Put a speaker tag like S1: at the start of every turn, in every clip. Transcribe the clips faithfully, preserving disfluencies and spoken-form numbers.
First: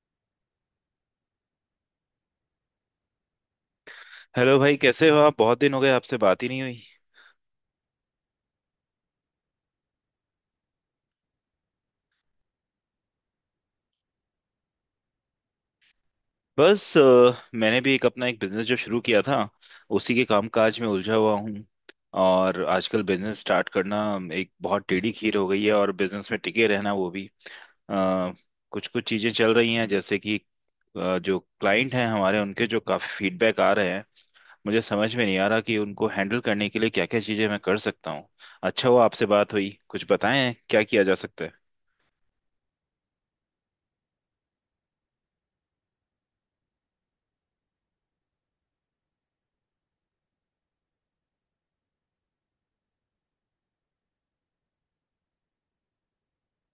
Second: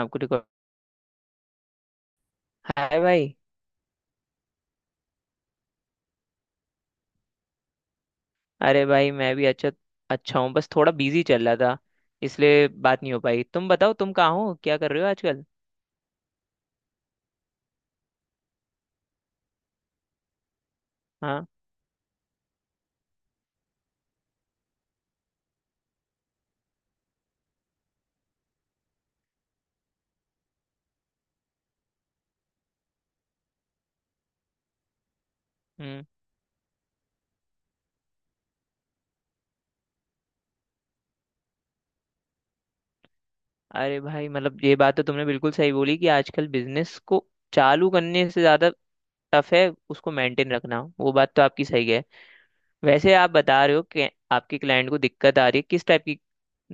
S1: आपको record. Hi, भाई।
S2: Hello भाई, कैसे हो आप? बहुत दिन हो गए, आपसे बात ही नहीं हुई।
S1: अरे भाई, मैं भी अच्छा। अच्छा हूँ, बस थोड़ा बिजी चल रहा था, इसलिए बात नहीं हो पाई। तुम बताओ, तुम कहाँ हो, क्या कर रहे हो आजकल?
S2: बस अ, मैंने भी एक अपना एक बिजनेस जो शुरू किया था, उसी के कामकाज में उलझा हुआ
S1: हाँ।
S2: हूँ। और आजकल बिजनेस स्टार्ट करना एक बहुत टेढ़ी खीर हो गई है, और बिजनेस में टिके रहना वो भी। कुछ कुछ चीजें चल रही हैं, जैसे कि अ, जो क्लाइंट हैं हमारे, उनके जो काफी फीडबैक आ रहे हैं, मुझे समझ में नहीं आ रहा कि
S1: हम्म।
S2: उनको हैंडल करने के लिए क्या क्या चीजें मैं कर सकता हूँ। अच्छा हुआ आपसे बात हुई, कुछ बताएं क्या किया जा सकता है।
S1: अरे भाई, मतलब ये बात तो तुमने बिल्कुल सही बोली कि आजकल बिजनेस को चालू करने से ज्यादा टफ है उसको मेंटेन रखना, वो बात तो आपकी सही है। वैसे आप बता रहे हो कि आपके क्लाइंट को दिक्कत आ रही है, किस टाइप की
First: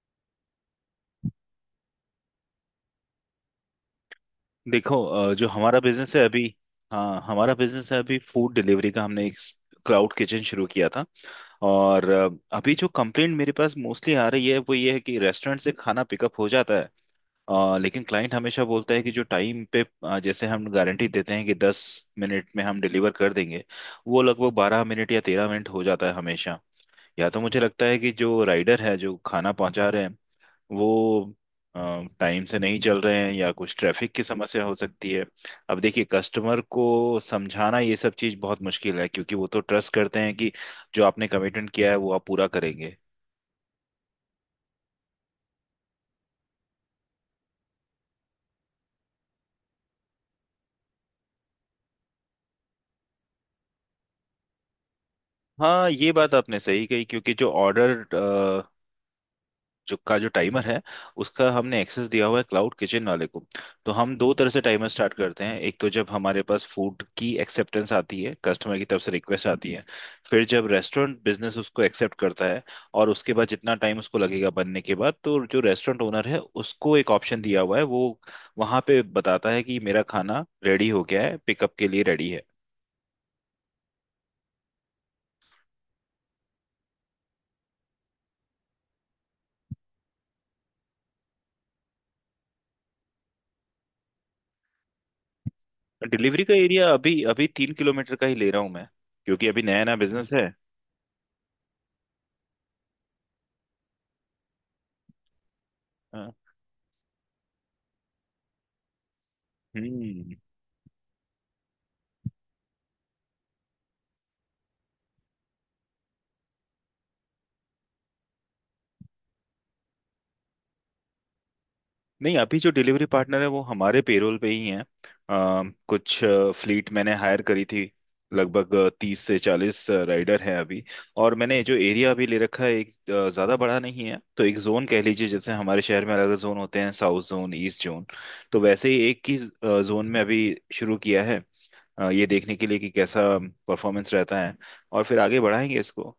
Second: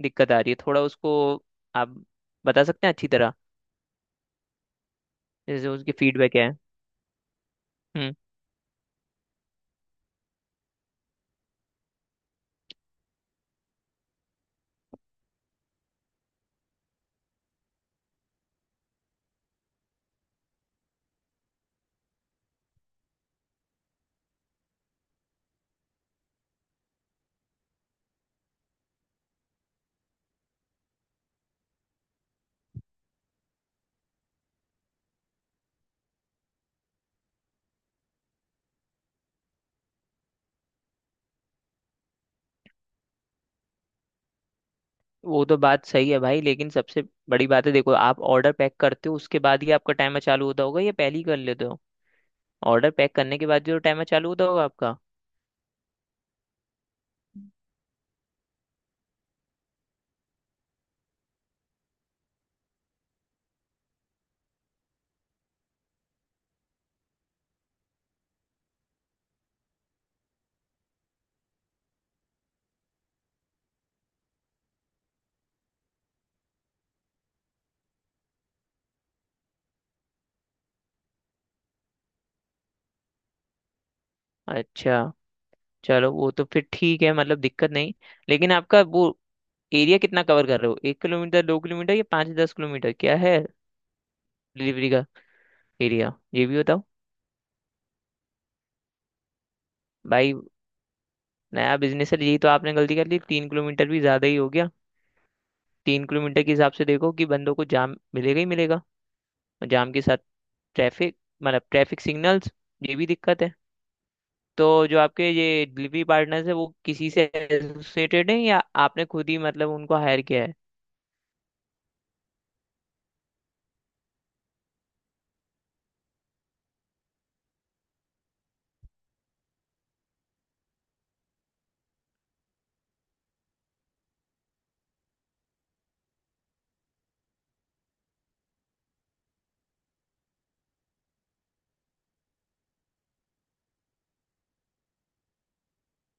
S1: दिक्कत आ रही है, थोड़ा उसको आप बता सकते हैं अच्छी तरह,
S2: देखो, अ, जो
S1: जैसे
S2: हमारा
S1: उसकी
S2: बिजनेस है
S1: फीडबैक
S2: अभी,
S1: है?
S2: हाँ, हमारा बिजनेस है अभी फूड डिलीवरी का। हमने एक क्लाउड किचन शुरू किया था। और अ, अभी जो कंप्लेंट मेरे पास मोस्टली आ रही है वो ये है कि रेस्टोरेंट से खाना पिकअप हो जाता है, अ, लेकिन क्लाइंट हमेशा बोलता है कि जो टाइम पे, अ, जैसे हम गारंटी देते हैं कि दस मिनट में हम डिलीवर कर देंगे, वो लगभग बारह मिनट या तेरह मिनट हो जाता है हमेशा। या तो मुझे लगता है कि जो राइडर है जो खाना पहुंचा रहे हैं, वो टाइम से नहीं चल रहे हैं, या कुछ ट्रैफिक की समस्या हो सकती है। अब देखिए, कस्टमर को समझाना ये सब चीज़ बहुत मुश्किल है, क्योंकि वो तो ट्रस्ट करते हैं कि जो आपने कमिटमेंट किया है वो आप पूरा करेंगे।
S1: वो तो बात सही है भाई, लेकिन सबसे बड़ी बात है, देखो आप ऑर्डर पैक करते हो उसके बाद ही आपका टाइमर चालू होता होगा या पहले ही कर लेते हो? ऑर्डर पैक करने के बाद जो टाइमर चालू होता होगा आपका।
S2: हाँ, ये बात आपने सही कही, क्योंकि जो ऑर्डर जो का जो टाइमर है, उसका हमने एक्सेस दिया हुआ है क्लाउड किचन वाले को। तो हम दो तरह से टाइमर स्टार्ट करते हैं। एक तो जब हमारे पास फूड की एक्सेप्टेंस आती है, कस्टमर की तरफ से रिक्वेस्ट आती है, फिर जब रेस्टोरेंट बिजनेस उसको एक्सेप्ट करता है, और उसके बाद जितना टाइम उसको लगेगा बनने के बाद, तो जो रेस्टोरेंट ओनर है उसको एक ऑप्शन दिया हुआ है, वो वहां पे बताता है कि मेरा खाना रेडी हो गया है, पिकअप के लिए रेडी है।
S1: अच्छा। चलो, वो तो फिर ठीक है, मतलब दिक्कत नहीं। लेकिन आपका वो एरिया कितना कवर कर रहे हो, एक किलोमीटर, दो किलोमीटर या पाँच दस किलोमीटर, क्या है डिलीवरी का एरिया,
S2: डिलीवरी
S1: ये
S2: का
S1: भी बताओ।
S2: एरिया अभी अभी तीन किलोमीटर का ही ले रहा हूँ मैं, क्योंकि अभी नया नया बिजनेस
S1: भाई,
S2: है।
S1: नया बिजनेस है, यही तो आपने गलती कर ली। तीन किलोमीटर भी ज्यादा ही हो गया। तीन
S2: हाँ।
S1: किलोमीटर के हिसाब से देखो कि बंदों को जाम मिलेगा ही मिलेगा। और जाम के साथ
S2: हम्म।
S1: ट्रैफिक, मतलब ट्रैफिक सिग्नल्स, ये भी दिक्कत है। तो जो आपके ये डिलीवरी पार्टनर्स है वो किसी से एसोसिएटेड है, या आपने खुद ही मतलब उनको हायर किया है?
S2: नहीं, अभी जो डिलीवरी पार्टनर है वो हमारे पेरोल पे ही हैं। अ, कुछ फ्लीट मैंने हायर करी थी, लगभग तीस से चालीस राइडर हैं अभी। और मैंने जो एरिया अभी ले रखा है, एक अ, ज्यादा बड़ा नहीं है, तो एक जोन कह लीजिए। जैसे हमारे शहर में अलग अलग जोन होते हैं, साउथ जोन, ईस्ट जोन, तो वैसे ही एक ही जोन में अभी शुरू किया है, अ, ये देखने के लिए कि कैसा परफॉर्मेंस रहता है, और फिर आगे बढ़ाएंगे इसको।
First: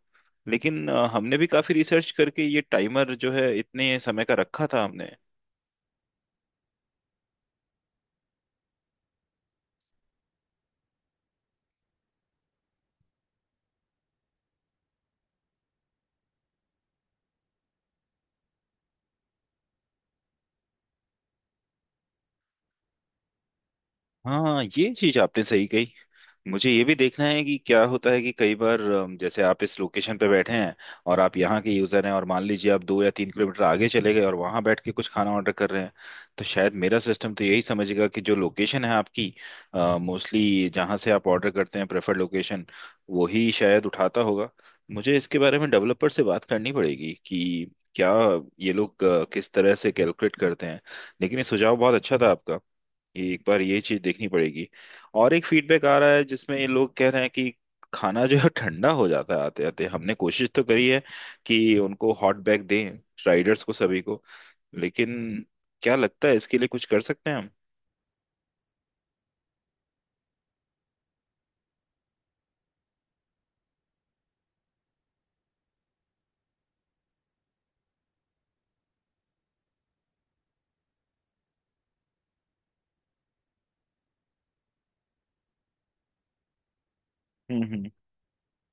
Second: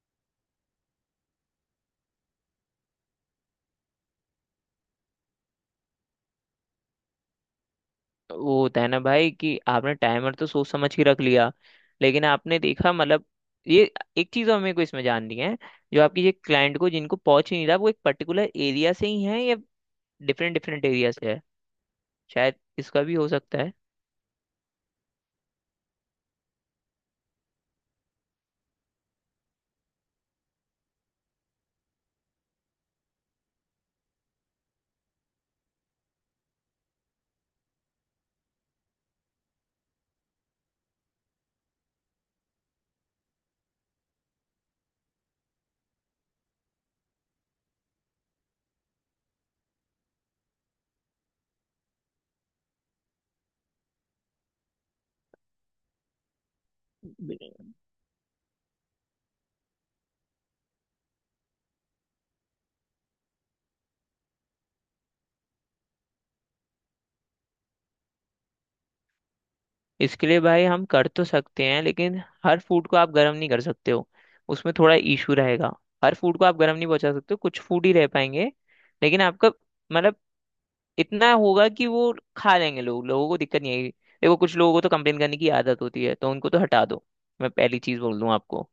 S2: लेकिन अ, हमने भी काफी रिसर्च करके ये टाइमर जो है इतने समय का रखा था हमने।
S1: वो होता है ना भाई कि आपने टाइमर तो सोच समझ के रख लिया, लेकिन आपने देखा, मतलब ये एक चीज हमें को इसमें जाननी है, जो आपकी ये क्लाइंट को जिनको पहुंच ही नहीं रहा, वो एक पर्टिकुलर एरिया से ही है या डिफरेंट डिफरेंट एरिया से है, शायद इसका भी हो सकता है।
S2: हाँ, ये चीज आपने सही कही। मुझे ये भी देखना है कि क्या होता है कि कई बार अम, जैसे आप इस लोकेशन पे बैठे हैं और आप यहाँ के यूजर हैं, और मान लीजिए आप दो या तीन किलोमीटर आगे चले गए और वहां बैठ के कुछ खाना ऑर्डर कर रहे हैं, तो शायद मेरा सिस्टम तो यही समझेगा कि जो लोकेशन है आपकी, मोस्टली जहाँ से आप ऑर्डर करते हैं, प्रेफर्ड लोकेशन, वही शायद उठाता होगा। मुझे इसके बारे में डेवलपर से बात करनी पड़ेगी कि क्या ये लोग अ, किस तरह से कैलकुलेट करते हैं। लेकिन ये सुझाव बहुत अच्छा था आपका, एक बार ये चीज देखनी पड़ेगी। और एक फीडबैक आ रहा है जिसमें ये लोग कह रहे हैं कि खाना जो है ठंडा हो जाता है आते आते। हमने कोशिश तो करी है कि उनको हॉट बैग दें, राइडर्स को सभी को, लेकिन क्या लगता है, इसके लिए कुछ कर सकते हैं हम?
S1: इसके लिए भाई हम कर तो सकते हैं, लेकिन हर फूड को आप गर्म नहीं कर सकते हो, उसमें थोड़ा इशू रहेगा। हर फूड को आप गर्म नहीं पहुंचा सकते हो, कुछ फूड ही रह पाएंगे। लेकिन आपका, मतलब, इतना होगा कि वो खा लेंगे लोग, लोगों को दिक्कत नहीं आएगी। देखो कुछ लोगों को तो कंप्लेन करने की आदत होती है, तो उनको तो हटा दो, मैं
S2: हम्म
S1: पहली
S2: हम्म।
S1: चीज़ बोल दूं आपको।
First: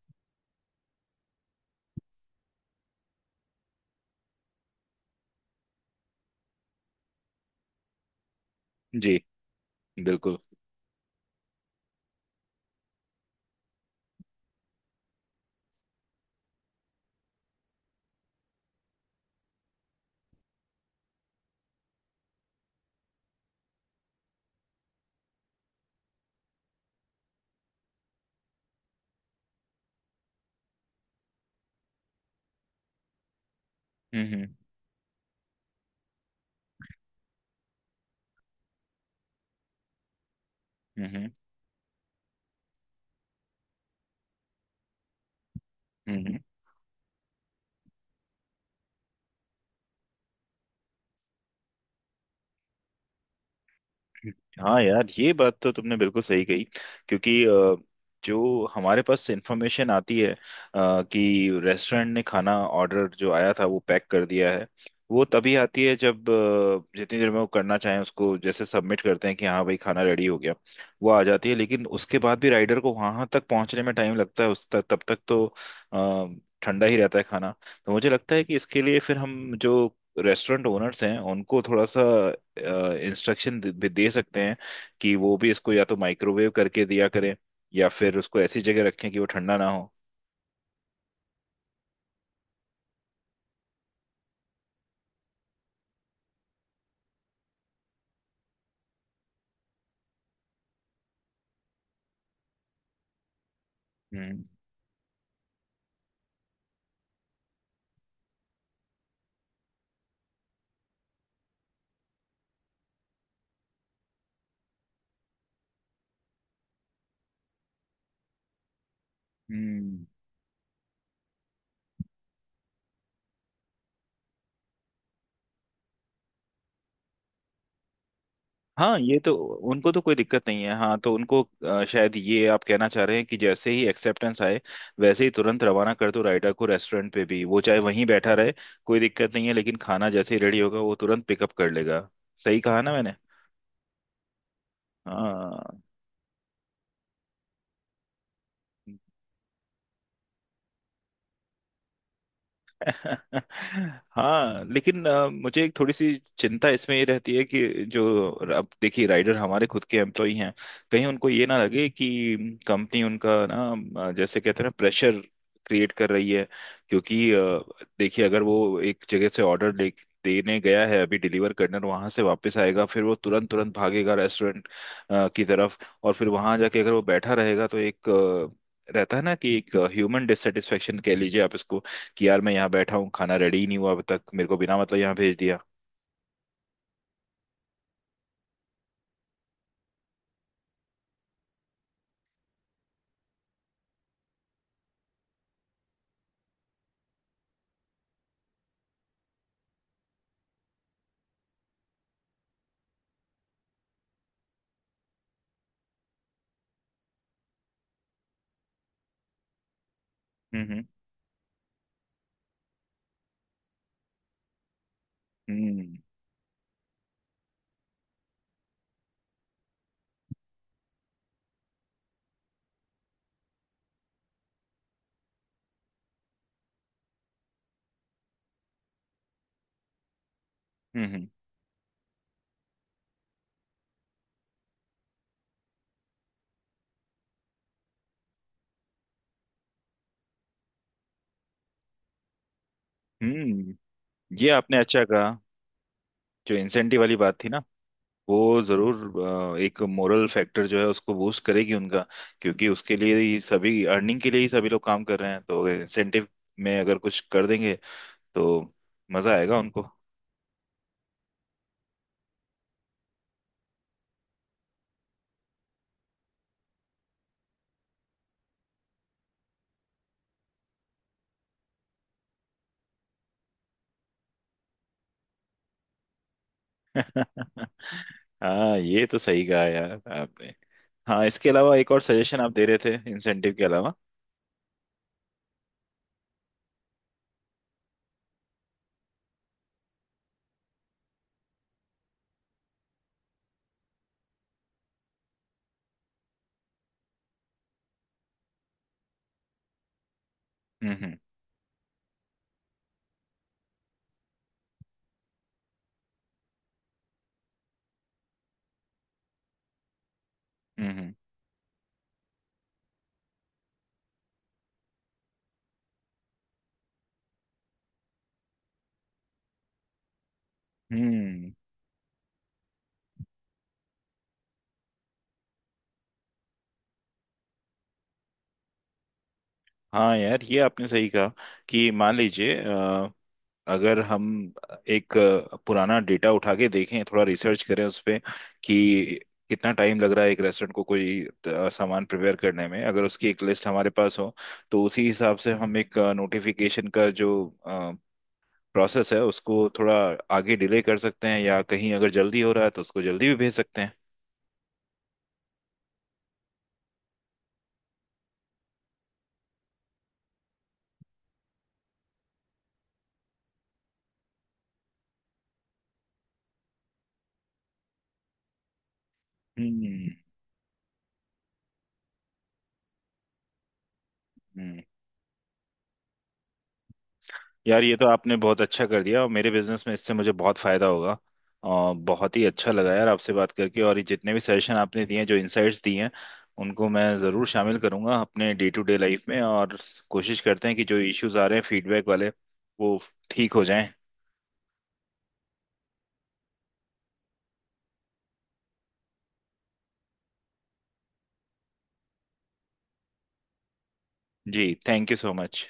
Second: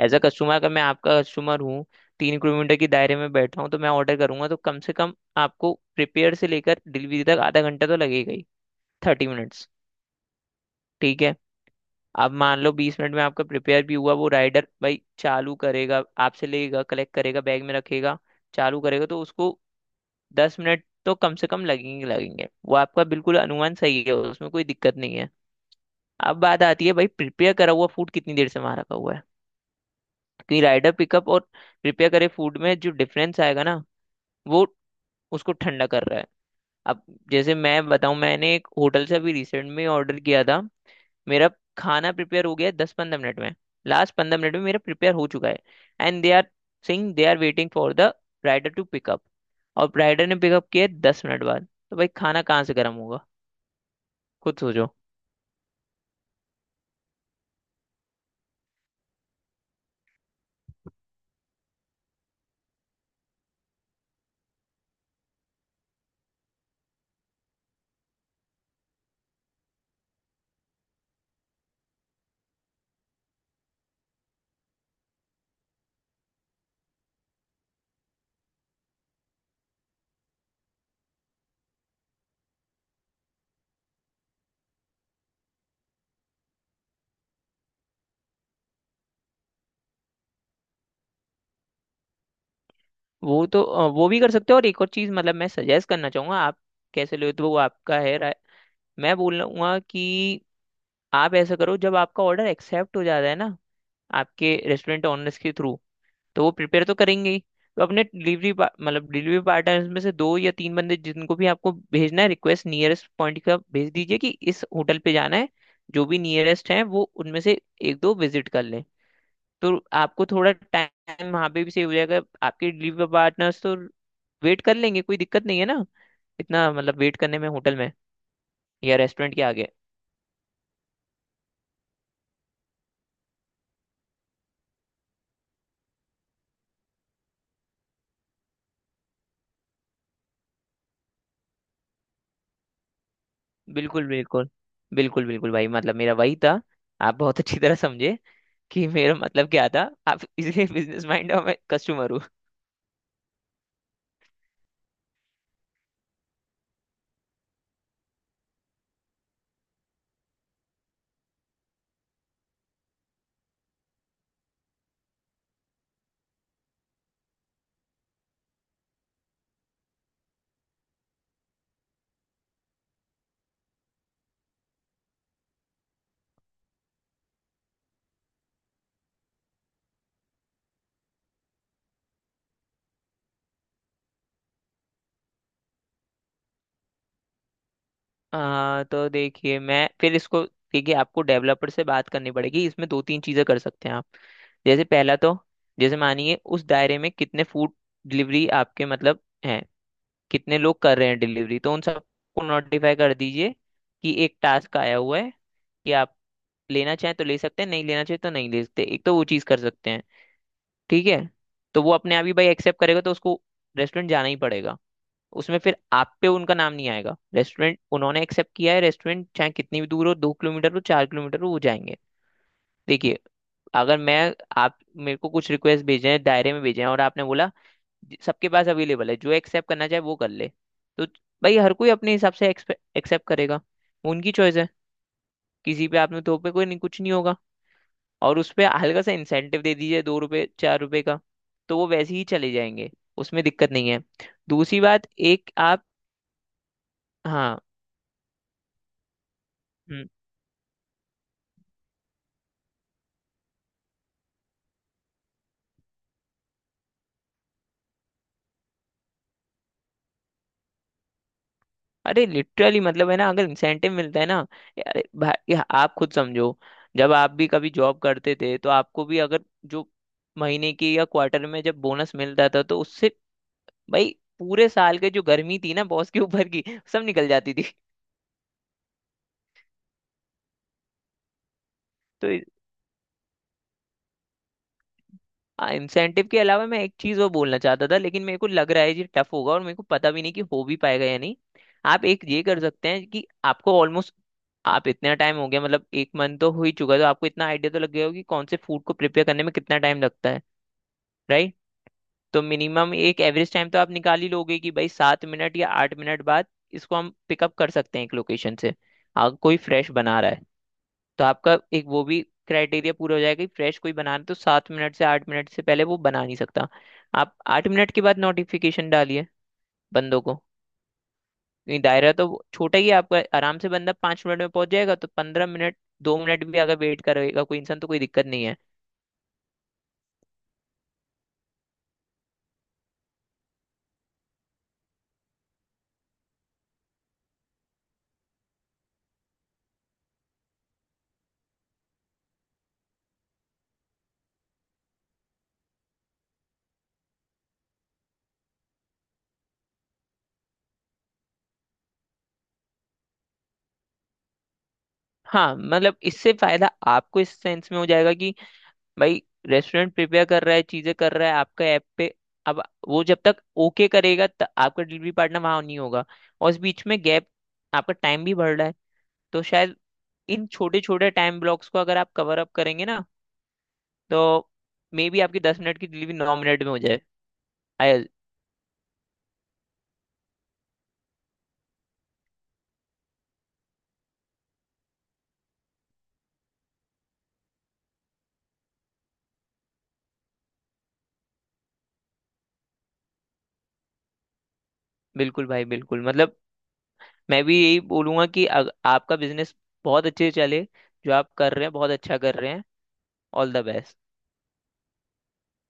S1: एज अ कस्टमर, अगर मैं आपका कस्टमर हूँ, तीन किलोमीटर के दायरे में बैठा हूँ, तो मैं ऑर्डर करूंगा तो कम से कम आपको प्रिपेयर से लेकर डिलीवरी तक आधा घंटा तो लगेगा ही।
S2: जी।
S1: Thirty minutes.
S2: बिल्कुल।
S1: ठीक है। अब मान लो बीस मिनट में आपका प्रिपेयर भी हुआ, वो राइडर भाई चालू करेगा, आपसे लेगा, कलेक्ट करेगा, बैग में रखेगा, चालू करेगा, तो उसको दस मिनट तो कम से कम लगेंगे, लगेंगे। वो आपका बिल्कुल अनुमान सही है, उसमें कोई दिक्कत नहीं है। अब बात आती है भाई, प्रिपेयर करा हुआ फूड कितनी देर से वहां रखा हुआ है, क्योंकि राइडर पिकअप और प्रिपेयर करे फूड में जो डिफरेंस आएगा ना,
S2: हम्म हम्म।
S1: वो उसको ठंडा कर रहा है। अब जैसे मैं बताऊं, मैंने एक होटल से अभी रिसेंट में ऑर्डर किया था।
S2: हम्म हम्म।
S1: मेरा खाना प्रिपेयर हो गया है दस पंद्रह मिनट में, लास्ट पंद्रह मिनट में मेरा प्रिपेयर हो चुका है। And they
S2: hmm.
S1: Are, sing they are waiting for the rider to pick up. और राइडर ने पिकअप किया है दस मिनट बाद, तो भाई खाना कहाँ से गर्म होगा? खुद
S2: हाँ
S1: सोचो।
S2: यार, ये बात तो तुमने बिल्कुल सही कही। क्योंकि अ, जो हमारे पास इंफॉर्मेशन आती है अ, कि रेस्टोरेंट ने खाना, ऑर्डर जो आया था वो पैक कर दिया है, वो तभी आती है जब अ, जितनी देर में वो करना चाहें उसको जैसे सबमिट करते हैं कि हाँ भाई खाना रेडी हो गया, वो आ जाती है। लेकिन उसके बाद भी राइडर को वहां तक पहुंचने में टाइम लगता है, उस तक तब तक तो अ, ठंडा ही रहता है खाना। तो मुझे लगता है कि इसके लिए फिर हम जो रेस्टोरेंट ओनर्स हैं उनको थोड़ा सा इंस्ट्रक्शन भी दे सकते हैं कि वो भी इसको या तो माइक्रोवेव करके दिया करें, या फिर उसको ऐसी जगह रखें कि वो ठंडा ना हो।
S1: वो तो अ, वो भी कर सकते हो, और एक और चीज़, मतलब मैं सजेस्ट करना चाहूंगा, आप कैसे ले तो वो आपका है राय, मैं बोल लूंगा कि आप ऐसा करो, जब आपका ऑर्डर एक्सेप्ट हो जाता है ना
S2: हम्म
S1: आपके रेस्टोरेंट ओनर्स के थ्रू, तो वो प्रिपेयर तो करेंगे ही, तो अपने डिलीवरी मतलब डिलीवरी पार्टनर्स में से दो या तीन बंदे जिनको भी आपको भेजना है रिक्वेस्ट नियरेस्ट पॉइंट का भेज दीजिए कि इस होटल पे जाना है, जो भी नियरेस्ट है वो उनमें से एक दो विजिट कर लें। तो
S2: हम्म।
S1: आपको थोड़ा टाइम वहाँ पे भी सेव हो जाएगा, आपके डिलीवरी पार्टनर्स तो वेट कर लेंगे, कोई दिक्कत नहीं है ना इतना, मतलब वेट करने में होटल में या
S2: हाँ, ये तो,
S1: रेस्टोरेंट के आगे।
S2: उनको तो कोई दिक्कत नहीं है। हाँ, तो उनको अ, शायद ये आप कहना चाह रहे हैं कि जैसे ही एक्सेप्टेंस आए, वैसे ही तुरंत रवाना कर दो राइडर को रेस्टोरेंट पे भी, वो चाहे वहीं बैठा रहे, कोई दिक्कत नहीं है, लेकिन खाना जैसे ही रेडी होगा वो तुरंत पिकअप कर लेगा। सही कहा ना मैंने?
S1: बिल्कुल बिल्कुल। बिल्कुल बिल्कुल भाई,
S2: हाँ।
S1: मतलब मेरा वही था। आप बहुत अच्छी तरह समझे कि मेरा मतलब क्या था। आप इसलिए बिजनेस माइंड और मैं कस्टमर हूँ।
S2: हाँ लेकिन अ, मुझे एक थोड़ी सी चिंता इसमें ये रहती है कि जो, अब देखिए, राइडर हमारे खुद के एम्प्लॉय हैं, कहीं उनको ये ना लगे कि कंपनी उनका ना, अ, जैसे कहते हैं ना, प्रेशर क्रिएट कर रही है। क्योंकि अ, देखिए, अगर वो एक जगह से ऑर्डर ले देने गया है अभी डिलीवर करने, वहां से वापस आएगा, फिर वो तुरंत तुरंत भागेगा रेस्टोरेंट की तरफ, और फिर वहां जाके अगर वो बैठा रहेगा, तो एक अ, रहता है ना कि एक ह्यूमन डिससेटिस्फेक्शन कह लीजिए आप इसको, कि यार मैं यहाँ बैठा हूँ, खाना रेडी ही नहीं हुआ अभी तक, मेरे को बिना मतलब यहाँ भेज दिया।
S1: आ, तो देखिए, मैं फिर इसको देखिए आपको डेवलपर से बात करनी पड़ेगी। इसमें दो तीन चीज़ें कर सकते हैं आप। जैसे पहला तो, जैसे मानिए उस दायरे में कितने फूड डिलीवरी आपके मतलब हैं, कितने लोग कर रहे हैं डिलीवरी, तो उन सबको नोटिफाई कर दीजिए कि एक टास्क आया हुआ है, कि आप लेना चाहें तो ले सकते हैं, नहीं लेना चाहें तो नहीं ले सकते, एक तो वो चीज़ कर सकते हैं।
S2: हम्म
S1: ठीक है? तो वो अपने आप ही भाई एक्सेप्ट करेगा तो उसको रेस्टोरेंट जाना ही पड़ेगा, उसमें फिर
S2: हम्म।
S1: आप पे उनका नाम नहीं आएगा, रेस्टोरेंट उन्होंने एक्सेप्ट किया है, रेस्टोरेंट चाहे कितनी भी दूर हो, दो किलोमीटर हो, चार किलोमीटर हो, वो जाएंगे। देखिए, अगर मैं, आप मेरे को कुछ रिक्वेस्ट भेजे हैं दायरे में भेजे हैं और आपने बोला, "जी, सबके पास अवेलेबल है, जो एक्सेप्ट करना चाहे वो कर ले",
S2: हम्म
S1: तो
S2: हम्म।
S1: भाई हर कोई अपने हिसाब से एक्सेप्ट करेगा, वो उनकी चॉइस है। किसी पे आपने तो पे कोई नहीं कुछ नहीं होगा। और उस पे हल्का सा इंसेंटिव दे दीजिए, दो रुपये चार रुपये का, तो वो वैसे ही चले जाएंगे, उसमें दिक्कत
S2: हम्म।
S1: नहीं है।
S2: ये आपने
S1: दूसरी
S2: अच्छा
S1: बात,
S2: कहा।
S1: एक आप।
S2: जो इंसेंटिव वाली बात थी
S1: हाँ।
S2: ना, वो जरूर अ, एक
S1: हम्म।
S2: मोरल फैक्टर जो है उसको बूस्ट करेगी उनका। क्योंकि उसके लिए ही, सभी अर्निंग के लिए ही सभी लोग काम कर रहे हैं, तो इंसेंटिव में अगर कुछ कर देंगे तो मजा आएगा उनको।
S1: अरे लिटरली, मतलब है ना अगर इंसेंटिव मिलता है ना, यार भाई आप खुद समझो, जब आप भी कभी जॉब करते थे तो आपको भी अगर जो महीने की या क्वार्टर में जब बोनस मिलता था, तो उससे भाई पूरे साल के जो गर्मी थी ना बॉस के ऊपर की, सब निकल जाती थी।
S2: हाँ ये तो सही कहा यार आपने। हाँ, इसके अलावा एक और
S1: तो
S2: सजेशन आप दे रहे थे इंसेंटिव के अलावा?
S1: इंसेंटिव के अलावा मैं एक चीज और बोलना चाहता था, लेकिन मेरे को लग रहा है ये टफ होगा, और मेरे को पता भी नहीं कि हो भी पाएगा या नहीं। आप एक ये कर सकते हैं कि आपको ऑलमोस्ट, आप इतना टाइम हो गया, मतलब एक मंथ तो हो ही चुका है, तो आपको इतना आइडिया तो लग गया होगा कि कौन से फूड को प्रिपेयर करने में कितना टाइम लगता है,
S2: हम्म हम्म।
S1: राइट? तो मिनिमम एक एवरेज टाइम तो आप निकाल ही लोगे कि भाई सात मिनट या आठ मिनट बाद इसको हम पिकअप कर सकते हैं एक लोकेशन से, अगर कोई फ्रेश बना रहा है।
S2: हम्म
S1: तो आपका एक वो भी क्राइटेरिया पूरा हो जाएगा कि फ्रेश कोई बनाना तो सात मिनट से आठ मिनट से पहले वो बना नहीं सकता। आप आठ मिनट के बाद नोटिफिकेशन डालिए बंदों को,
S2: हम्म।
S1: क्योंकि दायरा तो वो छोटा ही है आपका, आराम से बंदा पाँच मिनट में पहुंच जाएगा, तो पंद्रह मिनट, दो मिनट भी अगर वेट करेगा कोई इंसान, तो कोई दिक्कत नहीं है।
S2: हाँ यार ये आपने सही कहा। कि मान लीजिए, अ, अगर हम एक अ, पुराना डेटा उठा के देखें, थोड़ा रिसर्च करें उस पे, कि कितना टाइम लग रहा है एक रेस्टोरेंट को कोई अ, सामान प्रिपेयर करने में, अगर उसकी एक लिस्ट हमारे पास हो, तो उसी हिसाब से हम एक नोटिफिकेशन का जो प्रोसेस है उसको थोड़ा आगे डिले कर सकते हैं, या कहीं अगर जल्दी हो रहा है तो उसको जल्दी भी भेज सकते हैं।
S1: हाँ, मतलब इससे फायदा आपको इस सेंस में हो जाएगा कि भाई रेस्टोरेंट प्रिपेयर कर रहा है, चीजें कर रहा है आपका ऐप पे, अब वो जब तक ओके करेगा तब आपका डिलीवरी पार्टनर वहां नहीं होगा, और इस बीच में गैप, आपका टाइम भी बढ़ रहा है, तो शायद इन छोटे छोटे टाइम ब्लॉक्स को अगर आप कवर अप करेंगे ना, तो
S2: हम्म।
S1: मे बी आपकी दस मिनट की डिलीवरी नौ मिनट में हो जाए।
S2: यार ये
S1: आई,
S2: तो आपने बहुत अच्छा कर दिया, और मेरे बिजनेस में इससे मुझे बहुत फायदा होगा। और बहुत ही अच्छा लगा यार आपसे बात करके, और ये जितने भी सजेशन आपने दिए हैं, जो इनसाइट्स दिए हैं, उनको मैं ज़रूर शामिल करूंगा अपने डे टू डे लाइफ में, और कोशिश करते हैं कि जो इश्यूज आ रहे हैं फीडबैक वाले, वो ठीक हो जाएं।
S1: बिल्कुल भाई बिल्कुल, मतलब मैं भी यही बोलूंगा कि अग, आपका बिजनेस बहुत अच्छे से चले, जो आप कर रहे हैं बहुत अच्छा कर रहे हैं, ऑल द बेस्ट।
S2: जी, थैंक यू सो मच।